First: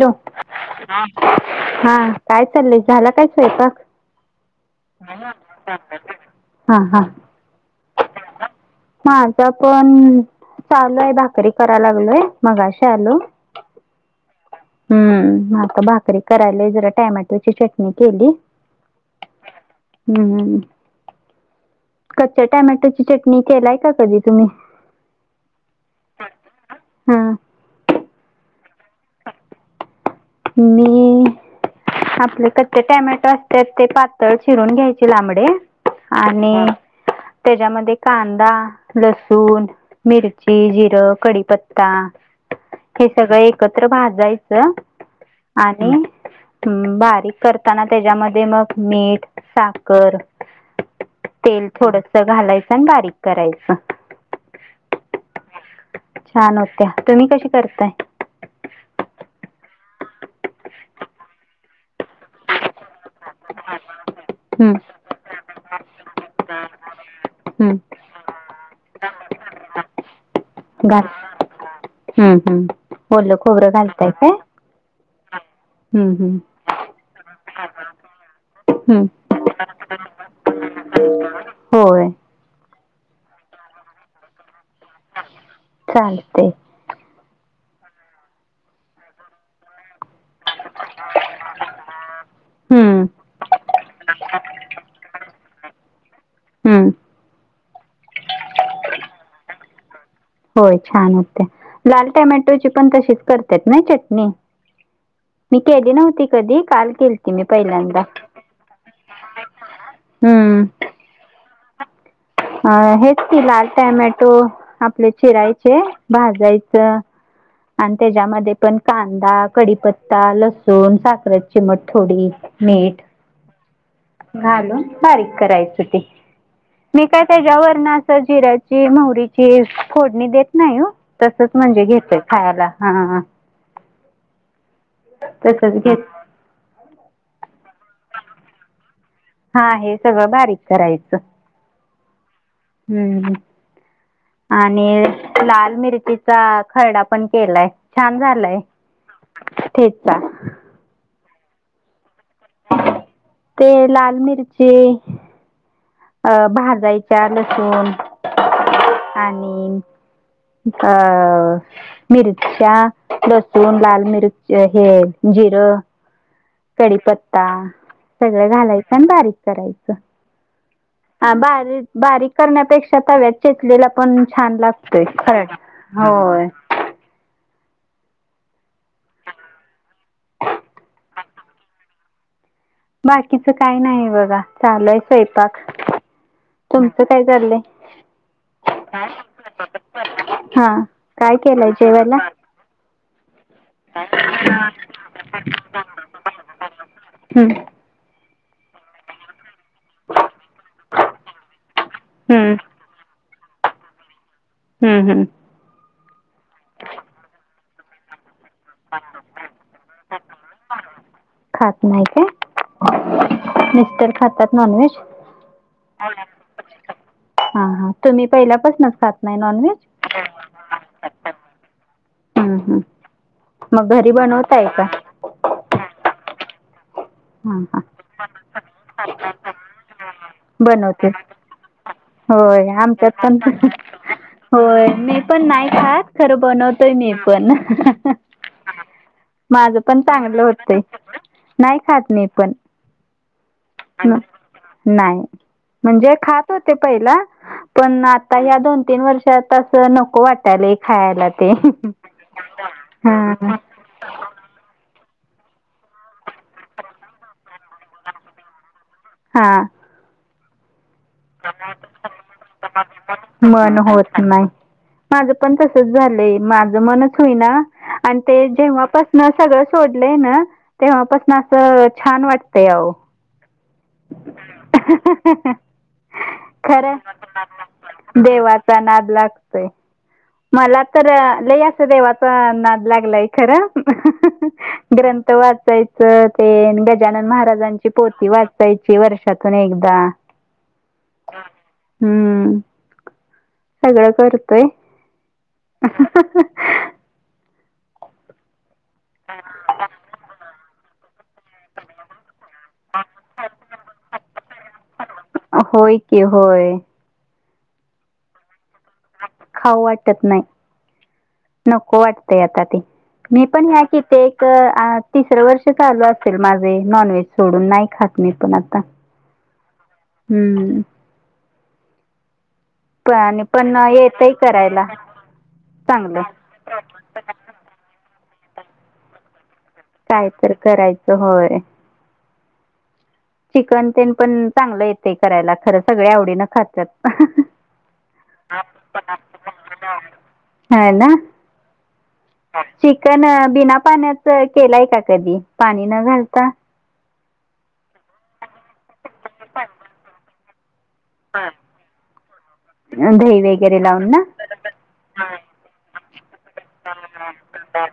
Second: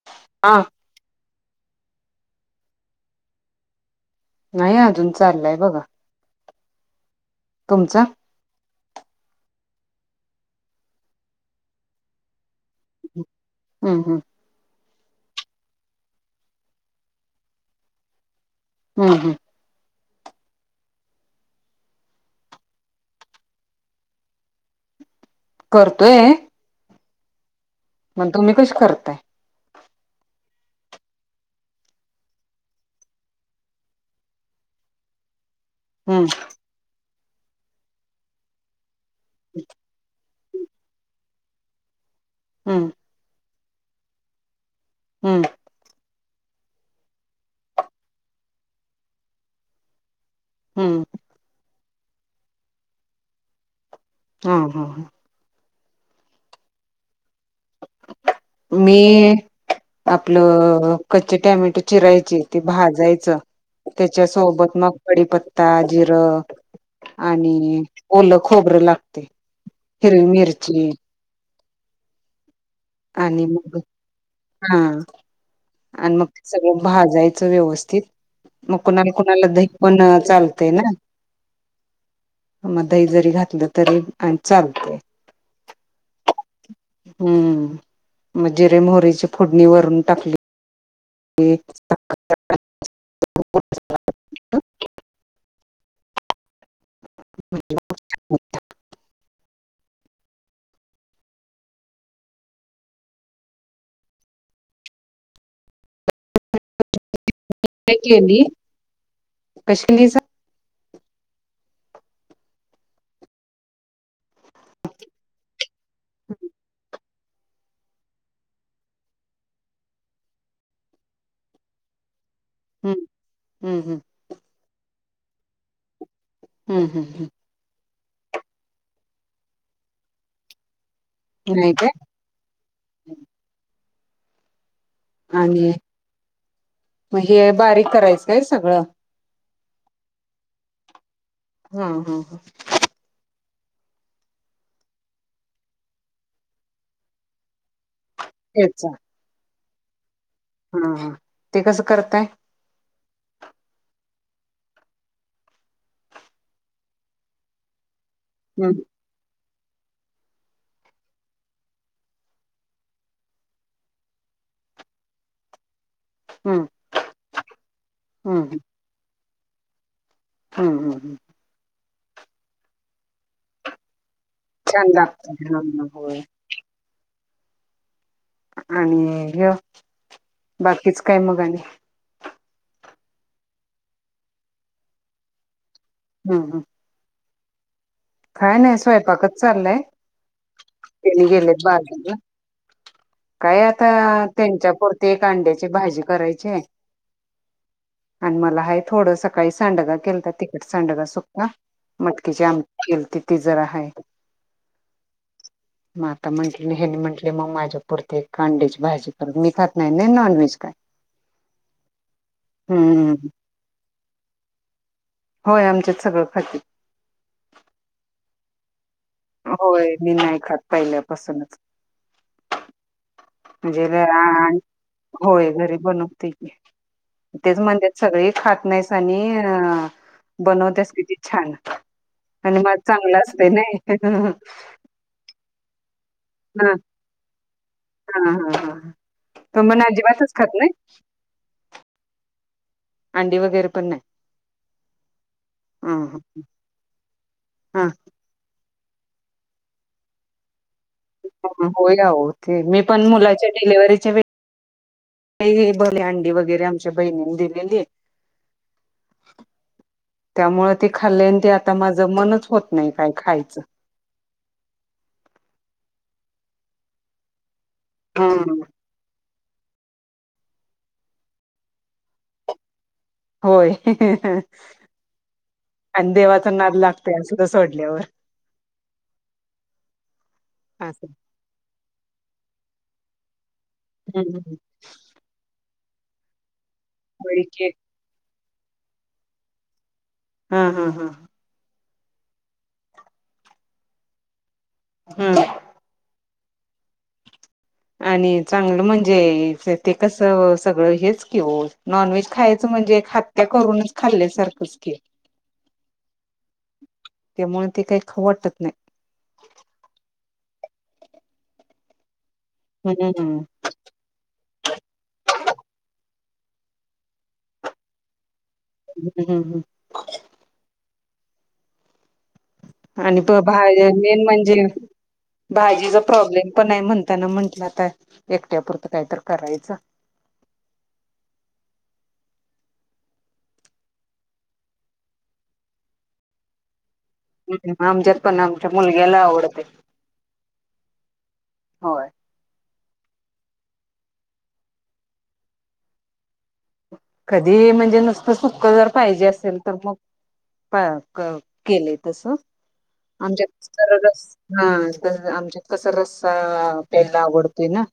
Hello? हा हा काय चाललंय? झाला काय स्वयंपाक? नाही अजून चाललाय बघा हा, हा. तुमचा माझं पण चालू आहे, भाकरी करायला लागलोय. मगाशी आलो. हम्म हम्म हम्म, आता भाकरी करायला जरा टमॅटोची चटणी केली. हम्म, हम्म. हम्म, हम्. कच्च्या टमॅटोची चटणी केलाय का कधी तुम्ही हां मण तुम्ही कशी करताय मी आपले कच्चे टमॅटो असत ते पातळ चिरून घ्यायचे लांबडे हम्म आणि त्याच्यामध्ये कांदा लसूण मिरची जिरं कडीपत्ता हम्म हे सगळं एकत्र भाजायचं हम्म आणि बारीक करताना त्याच्यामध्ये मग मीठ साखर हम्म. तेल थोडस घालायचं आणि बारीक करायचं. हा. हा. हा. छान होत्या, तुम्ही कशी? करताय मी आपलं कच्चे टॅमेटो चिरायची ते भाजायचं, त्याच्या हम्म, सोबत मग कडीपत्ता जिरं हम्म. आणि ओलं खोबरं लागतय, हिरवी मिरची घाल हम्म, हम्म. ओलं आणि खोबरं मग, घालताय काय हा. हम्म, आणि मग, हम्म. सगळं भाजायच व्यवस्थित, मग हम्म. कुणाला, कुणाला दही पण चालतय ना. होय. मग दही जरी घातलं तरी आणि चाल चालते हम्म मग जिरे मोहरीची फोडणी वरून टाकली ते हम्म हम् ह होय छान होते लाल टमॅटोची पण तशीच करतात ना चटणी मी केली नव्हती कधी काल केलती मी काय पहिल्यांदा केली कशी केलीस हम्म अ हेच ती लाल टमॅटो आपले चिरायचे भाजायच हां आणि त्याच्यामध्ये पण कांदा कडीपत्ता लसूण साखर चि मट थोडी हम्म मीठ हम्म हम्म घालून बारीक करायच ते हम्म मी हम्म काय हम्म त्याच्यावर ना असं जिऱ्याची मोहरीची फोडणी देत नाही हो तसच नाही म्हणजे काय घेतय खायला हा आणि तसच घेत मग हे बारीक करायचं काय सगळं हा हे सगळं बारीक करायचं हा हा हा हम्म ह आणि लाल मिर्रचीचा खरडा पण केलाय छान झालंय चचा हम्म हम ते कसं करतय ते लाल मिरची अ भाजायच्या लसूण हम हो अ मिरच्या लसून लाल मिरच हे जिरं हम्म कडीीपत्ता सगळं घालायचं आणि बारीक करायचं हम् हम हम् हा बारीक बारीक करण्यापेक्षा तव्यात चेचलेला पण छान लागतय खर होय आणि घ बाकीच काय मगा आणि बाकीच काही नाही बघा चालूय स्वयंपाक हा हा तुमचं काय चाललंय? काय नाही स्वयंपाकच चाललंय. हा हेनी काय गेलेत केलंय बाजाराला जेवायला काय आता, त्यांच्या पुुरती एक अंड्याची भाजी करायची. हम्म आणि मला हाय थोडं सकाळी सांडग केलत. तिखट सांडग सुख्ख मटकीची हम्म आम िती जर आहे हम्म हम्म म आता म्हंटली हनी म्हंटले मग माझ्या पुुरती खांडीची भाजी पर मििकत नाही नाही नॉनव्हेज काय खात हम्म नाही का होय आमच्यात मिस्र सगळं खाते ख [inaudible] होय मी नाही ऐकात पहिल्यापासूनच हं, हं. म्हणजे मग घरी बनवताय का हा होय घरी बनवते क तेच हा म्हणजे सगळी खात नाहीस आणि अ बनवतेस बनवते किती छान आणि होय मला आमच्यात चांगलं पण असते ना होय मी पण नाही खात खरं बनवतोय मी पण हा हा हा ह माझ पण चांगलं होतय नाही खात नाही पण अंडी वगैरे पण नाही नाही म्हणजे ह खात होते पहिला ह पण आता या दोन तीन वर्षात अस नको वाटायला होय आहो, ते मी पण मुलाच्या हा डिलेव्हरिच्या वेळी काय नाही. भरले अंडी वगैरे आमच्या बहिणीनी दिली. हा त्यामुळे ते खाल्ल आणि ते आता माझं मनच होत नाही काय खायचं. माझ पण तसच झालंय माझं मनच होईना आणि ते हम्म. जेव्हापासू न सगळं सोडलंय ना तेव्हापासन असं छान वाटतय अहो, होय. आणि देवाचा नाद खरं लागतोय असलं सोडल्यावर. देवाचा नाद लागतोय. मला तर असं. लय असं देवाचा नाद लागलाय. खरं, हम्म हम्म. ग्रंथ वाचाय च तेन गजानन होय की महाराजांची पोती वाचायची वर्षातून एकदा हा हा हा हम्म सगळं करतोय, हम्म [unintelligible] आणि चांगलं म्हणजे क ते कसं सगळं हेच की वो नॉनव्हेज खायाच म्हणजे हत्या करून, खाल्या सारखंच की. होय की होय. त्यामुळे ते काही खाऊ वाटत नाही. खाऊ वाटत नाही नको वाटत. आता ते हम्म हम्म मी पण ह्या किती एक तिसरं वर्ष चालू अस ल माझे नॉनव्हेज सोडून नाही खात मी. पण आता हम्म हम्म. हम्म. पण आणि तो पण भाज्या मेन येतंय म्हणजे, करायला भाजीचा चांगलं प्रॉब्लेम पण आहे म्हणताना म्हंटलं आता एकट्यापुरतं काय तर करायचं? काय तर करायचं होय. चिकन तेन पण चांगलं येते करायला खरं सगळे आवडीनं खातात. आमच्यात पण आमच्या मुलग्याला आवडते. होय. [inaudible] पण बिना पाण्याच केलाय का कधी पाणी न घालता. कधी म्हणजे नुसतं सुख जर पाहिजे असेल तर मग. केले तस. दही आमच्या वगैरे र लावून ना हा आमच्या कसा रस्सा प्यायला आवडतोय. ना.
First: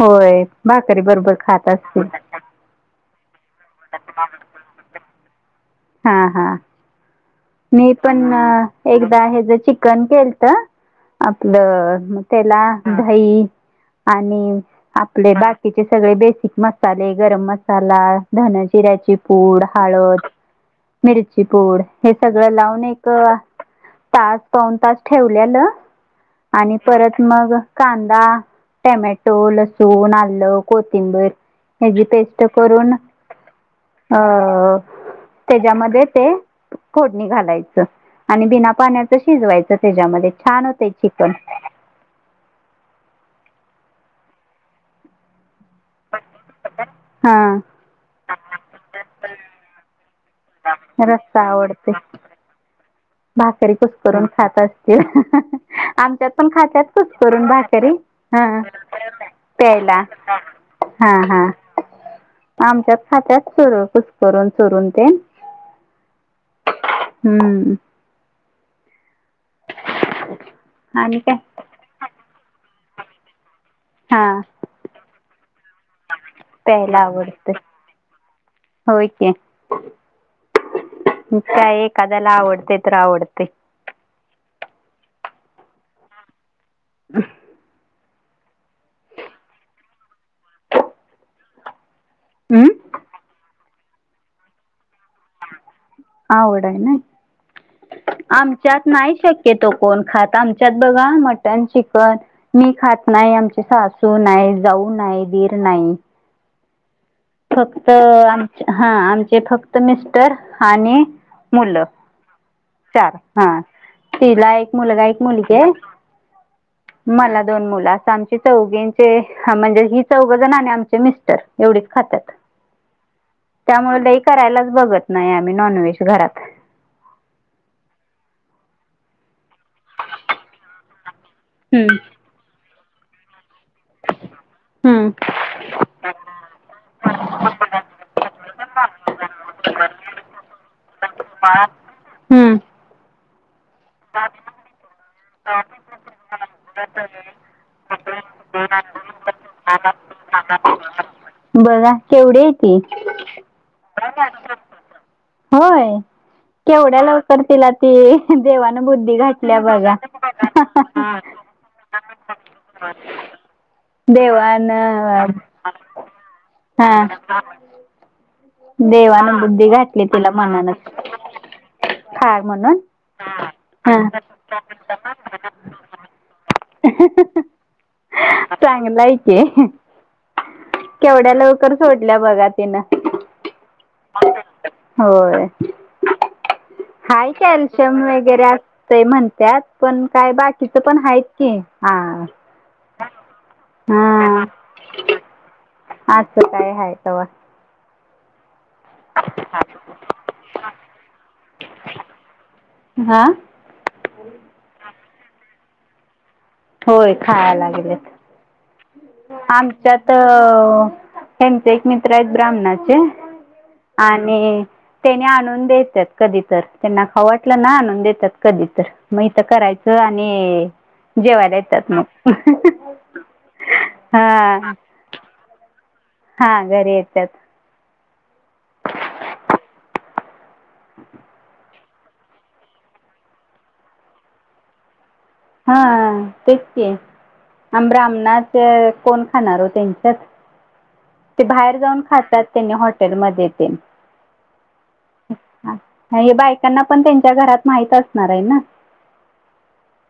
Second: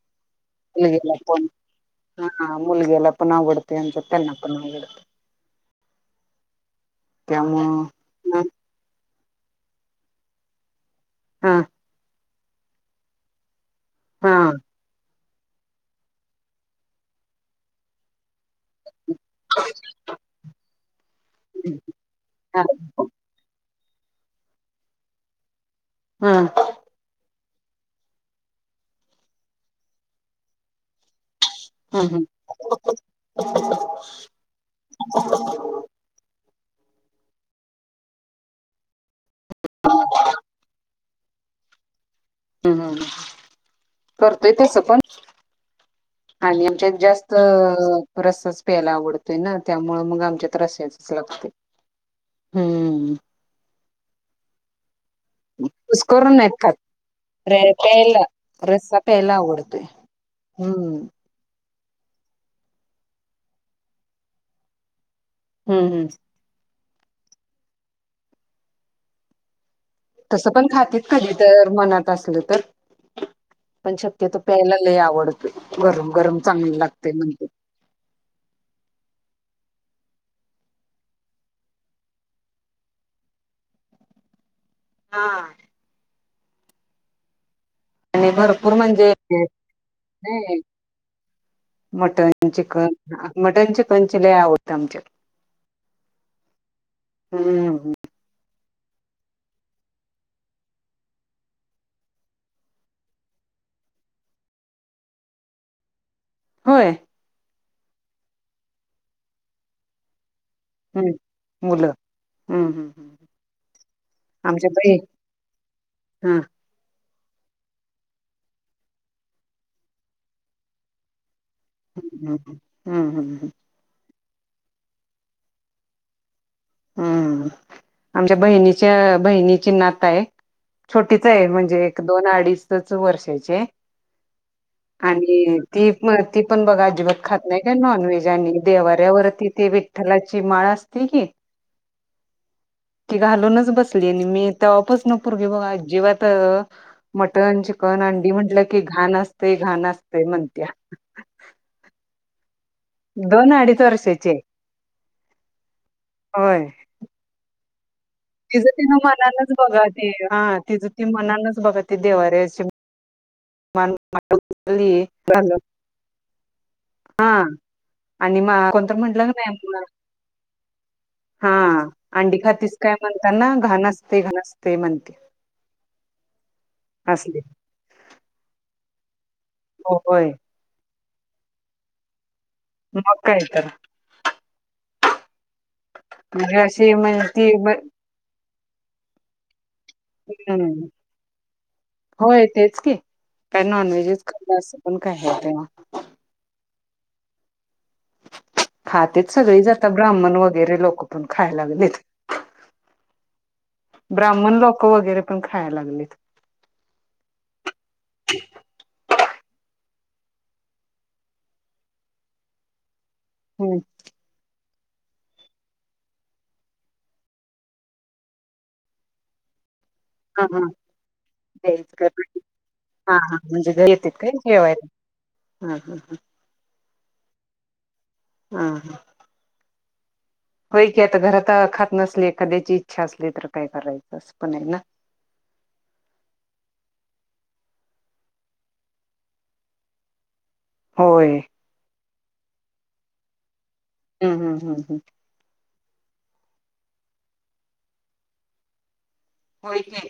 होय भाकरी मुलग्याला बरोबर पण खात असतील. हा मुलग्याला पण आवडते. आमच्या त्यांना पण आवडते. हा हा त्यामुळं मी पण हा एकदा हेच चिकन केलंत. हा आपलं त्याला दही हा आणि आप ले बाकीचे सगळे बेसिक मसाले, गरम मसाला, धना-जिऱ्याची पूड हळद, मिरची पूड हे सगळं हा लावून एक तास पाऊण तास ठेवल्यालं हा आणि परत मग कांदा, टोमॅटो, लसूण, आल, को थिंबीर हेची ह पेस्ट करून अ त्याच्यामध्ये ते फोडणी घालायचं. आणि बिना पाण्याच शिजवायच त्याच्यामध्ये छान होते चिकन. हम्म हम करतोय तस पण. आणि आमच्यात जास्त हा. रस्साच प्यायला आवडतोय ना त्यामु मग आमच्या रस्स्याचच रस्सा लागते. आवडते हम्म. भाकरी कुसकरून खात असतील. कुस आमच्यात करून पण नाहीत खात खातत कुसकारून भाकरी प्यायला ह रस्सा प्यायला आवडतोय प्यायला. हम्म. हा हा आमच्यात खात्यात कुसकारून करून चोरून ते. हम्म हम्म. हम्म! तसं पण खाते आणि कधी काय तर मनात असलं तर. पण हा शक्यतो प्यायलालाही आवडत गरम गरम चांगली प्यायला लागते म्हणते. आवडते होय की. काय एखाद्याला आवडते तर आवडते. हा. आणि भरपूर म्हणजे मटण हम्म. चिकन मटण चिकन लय आवडते आमच्यात. आवड आहे ना हम्म आम- त नाही शक्य तो कोण खात आमच्यात बघा मटन चिकन मी खात नाही आमच्या- सासू नाही जाऊ नाही दीर नाही. होय. फक्त आम हा आमचे फक्त मिस्टर. आणि हम्म मुलं. हम्म हम्म चार हम्म. हा तिला आमच्या एक बाई मुलगा एक मुलगी आहे. हा मला दोन मुलं अस आमची चौघींचे म्हणजे ही चौघजण आणि आमचे मिस्टर एवढीच खातात हम् हम् हम् हम त्यामुळे लई करायलाच बघत नाही आम्ही नॉनव्हेज घरात हम्म आमच्या बहिणीच्या बहिणी नात आहे छोटीच आहे म्हणजे हम्म एक दोन अडीचच वर्षाचे हम्म आणि ती प ती पण बघा अजिबात खात नाही का नॉनव्हेज ज्यांची विठ्ठलाच्यां देणाऱ्यांवर ती ते विठ्ठलाची माळ असतें की माळा हम्म की घालूनंच बसंली मी ते वापच नपूरे बघा जेंव्हा मटन चीकन पण अंडी म्हटलं की घाण असतते घाण असतय म्हणत बघा केवढे दोन अडीच वर्षाचे होय केवढ्या लवकर तला ती तिचं देवान तिनं बुद्धी मनानच घातल्या बघा ते हा तिचं ती मनानच बघा ते देवाार्याचे देवाण हा आणि मग कोणतर म्हटलं का देवान नाही बुद्धी मला घातली तिला मनानच हा खा अंडी खातीस म्हणून काय म्हणतातना घाण हा. असते घाण असते म्हणते असले ज्ञज्ञ हो होय केवढ्या लवकर सोडल्या बघात मंग कायं तर होय वेळ अशी म्हण हाय ती कॅल्शियंम वगैरे असतंय म्हणतात पणं कायं बाकीचं हम्म पणं हांयच की हा होय तेच की काय नॉन व्हेजच खलं हा असं पण काय ते अवा खातेच सगळी जात ब्राह्मण वगैरे लोक पण खायलागले हा ब्राह्मण लोक वगैरे पण खायला लागलेत होय खाला गेले आम त्याच्यात हेच एक मित्र आहेत ब्राह्मणाचे हम्म आणि त्याने आणून देतात कधी तर त्यांना ख वाटलं ना आणून देतात कधी तर मग तर करायचं हो हा आणि हा जेवायला द्यायच येतात काय मग हा हा म्हणजे घरी येतेत काय हा जेवायला हा हा हा घरी येतच हम हा होय की आता घरात अखात नसले एखाद्याची इच्छा असली तर काय करायचं अस पण आहे ना हा तेच आहे आ ब्राह्मणात कोण खाणार हो त्यांच्यात होय ते बाहेर जाऊन खातात त्यांनी हॉटेलमध्येध्ये ते हम् हम्म हम् हम्म हे बायकांना पण त्यांच्या घरात माहित असणार आहे ना होच नाही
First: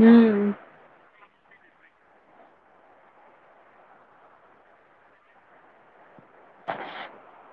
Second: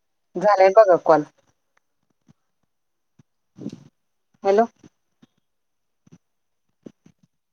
हम्म झालंय बघा कॉल हॅलो [unintelligible]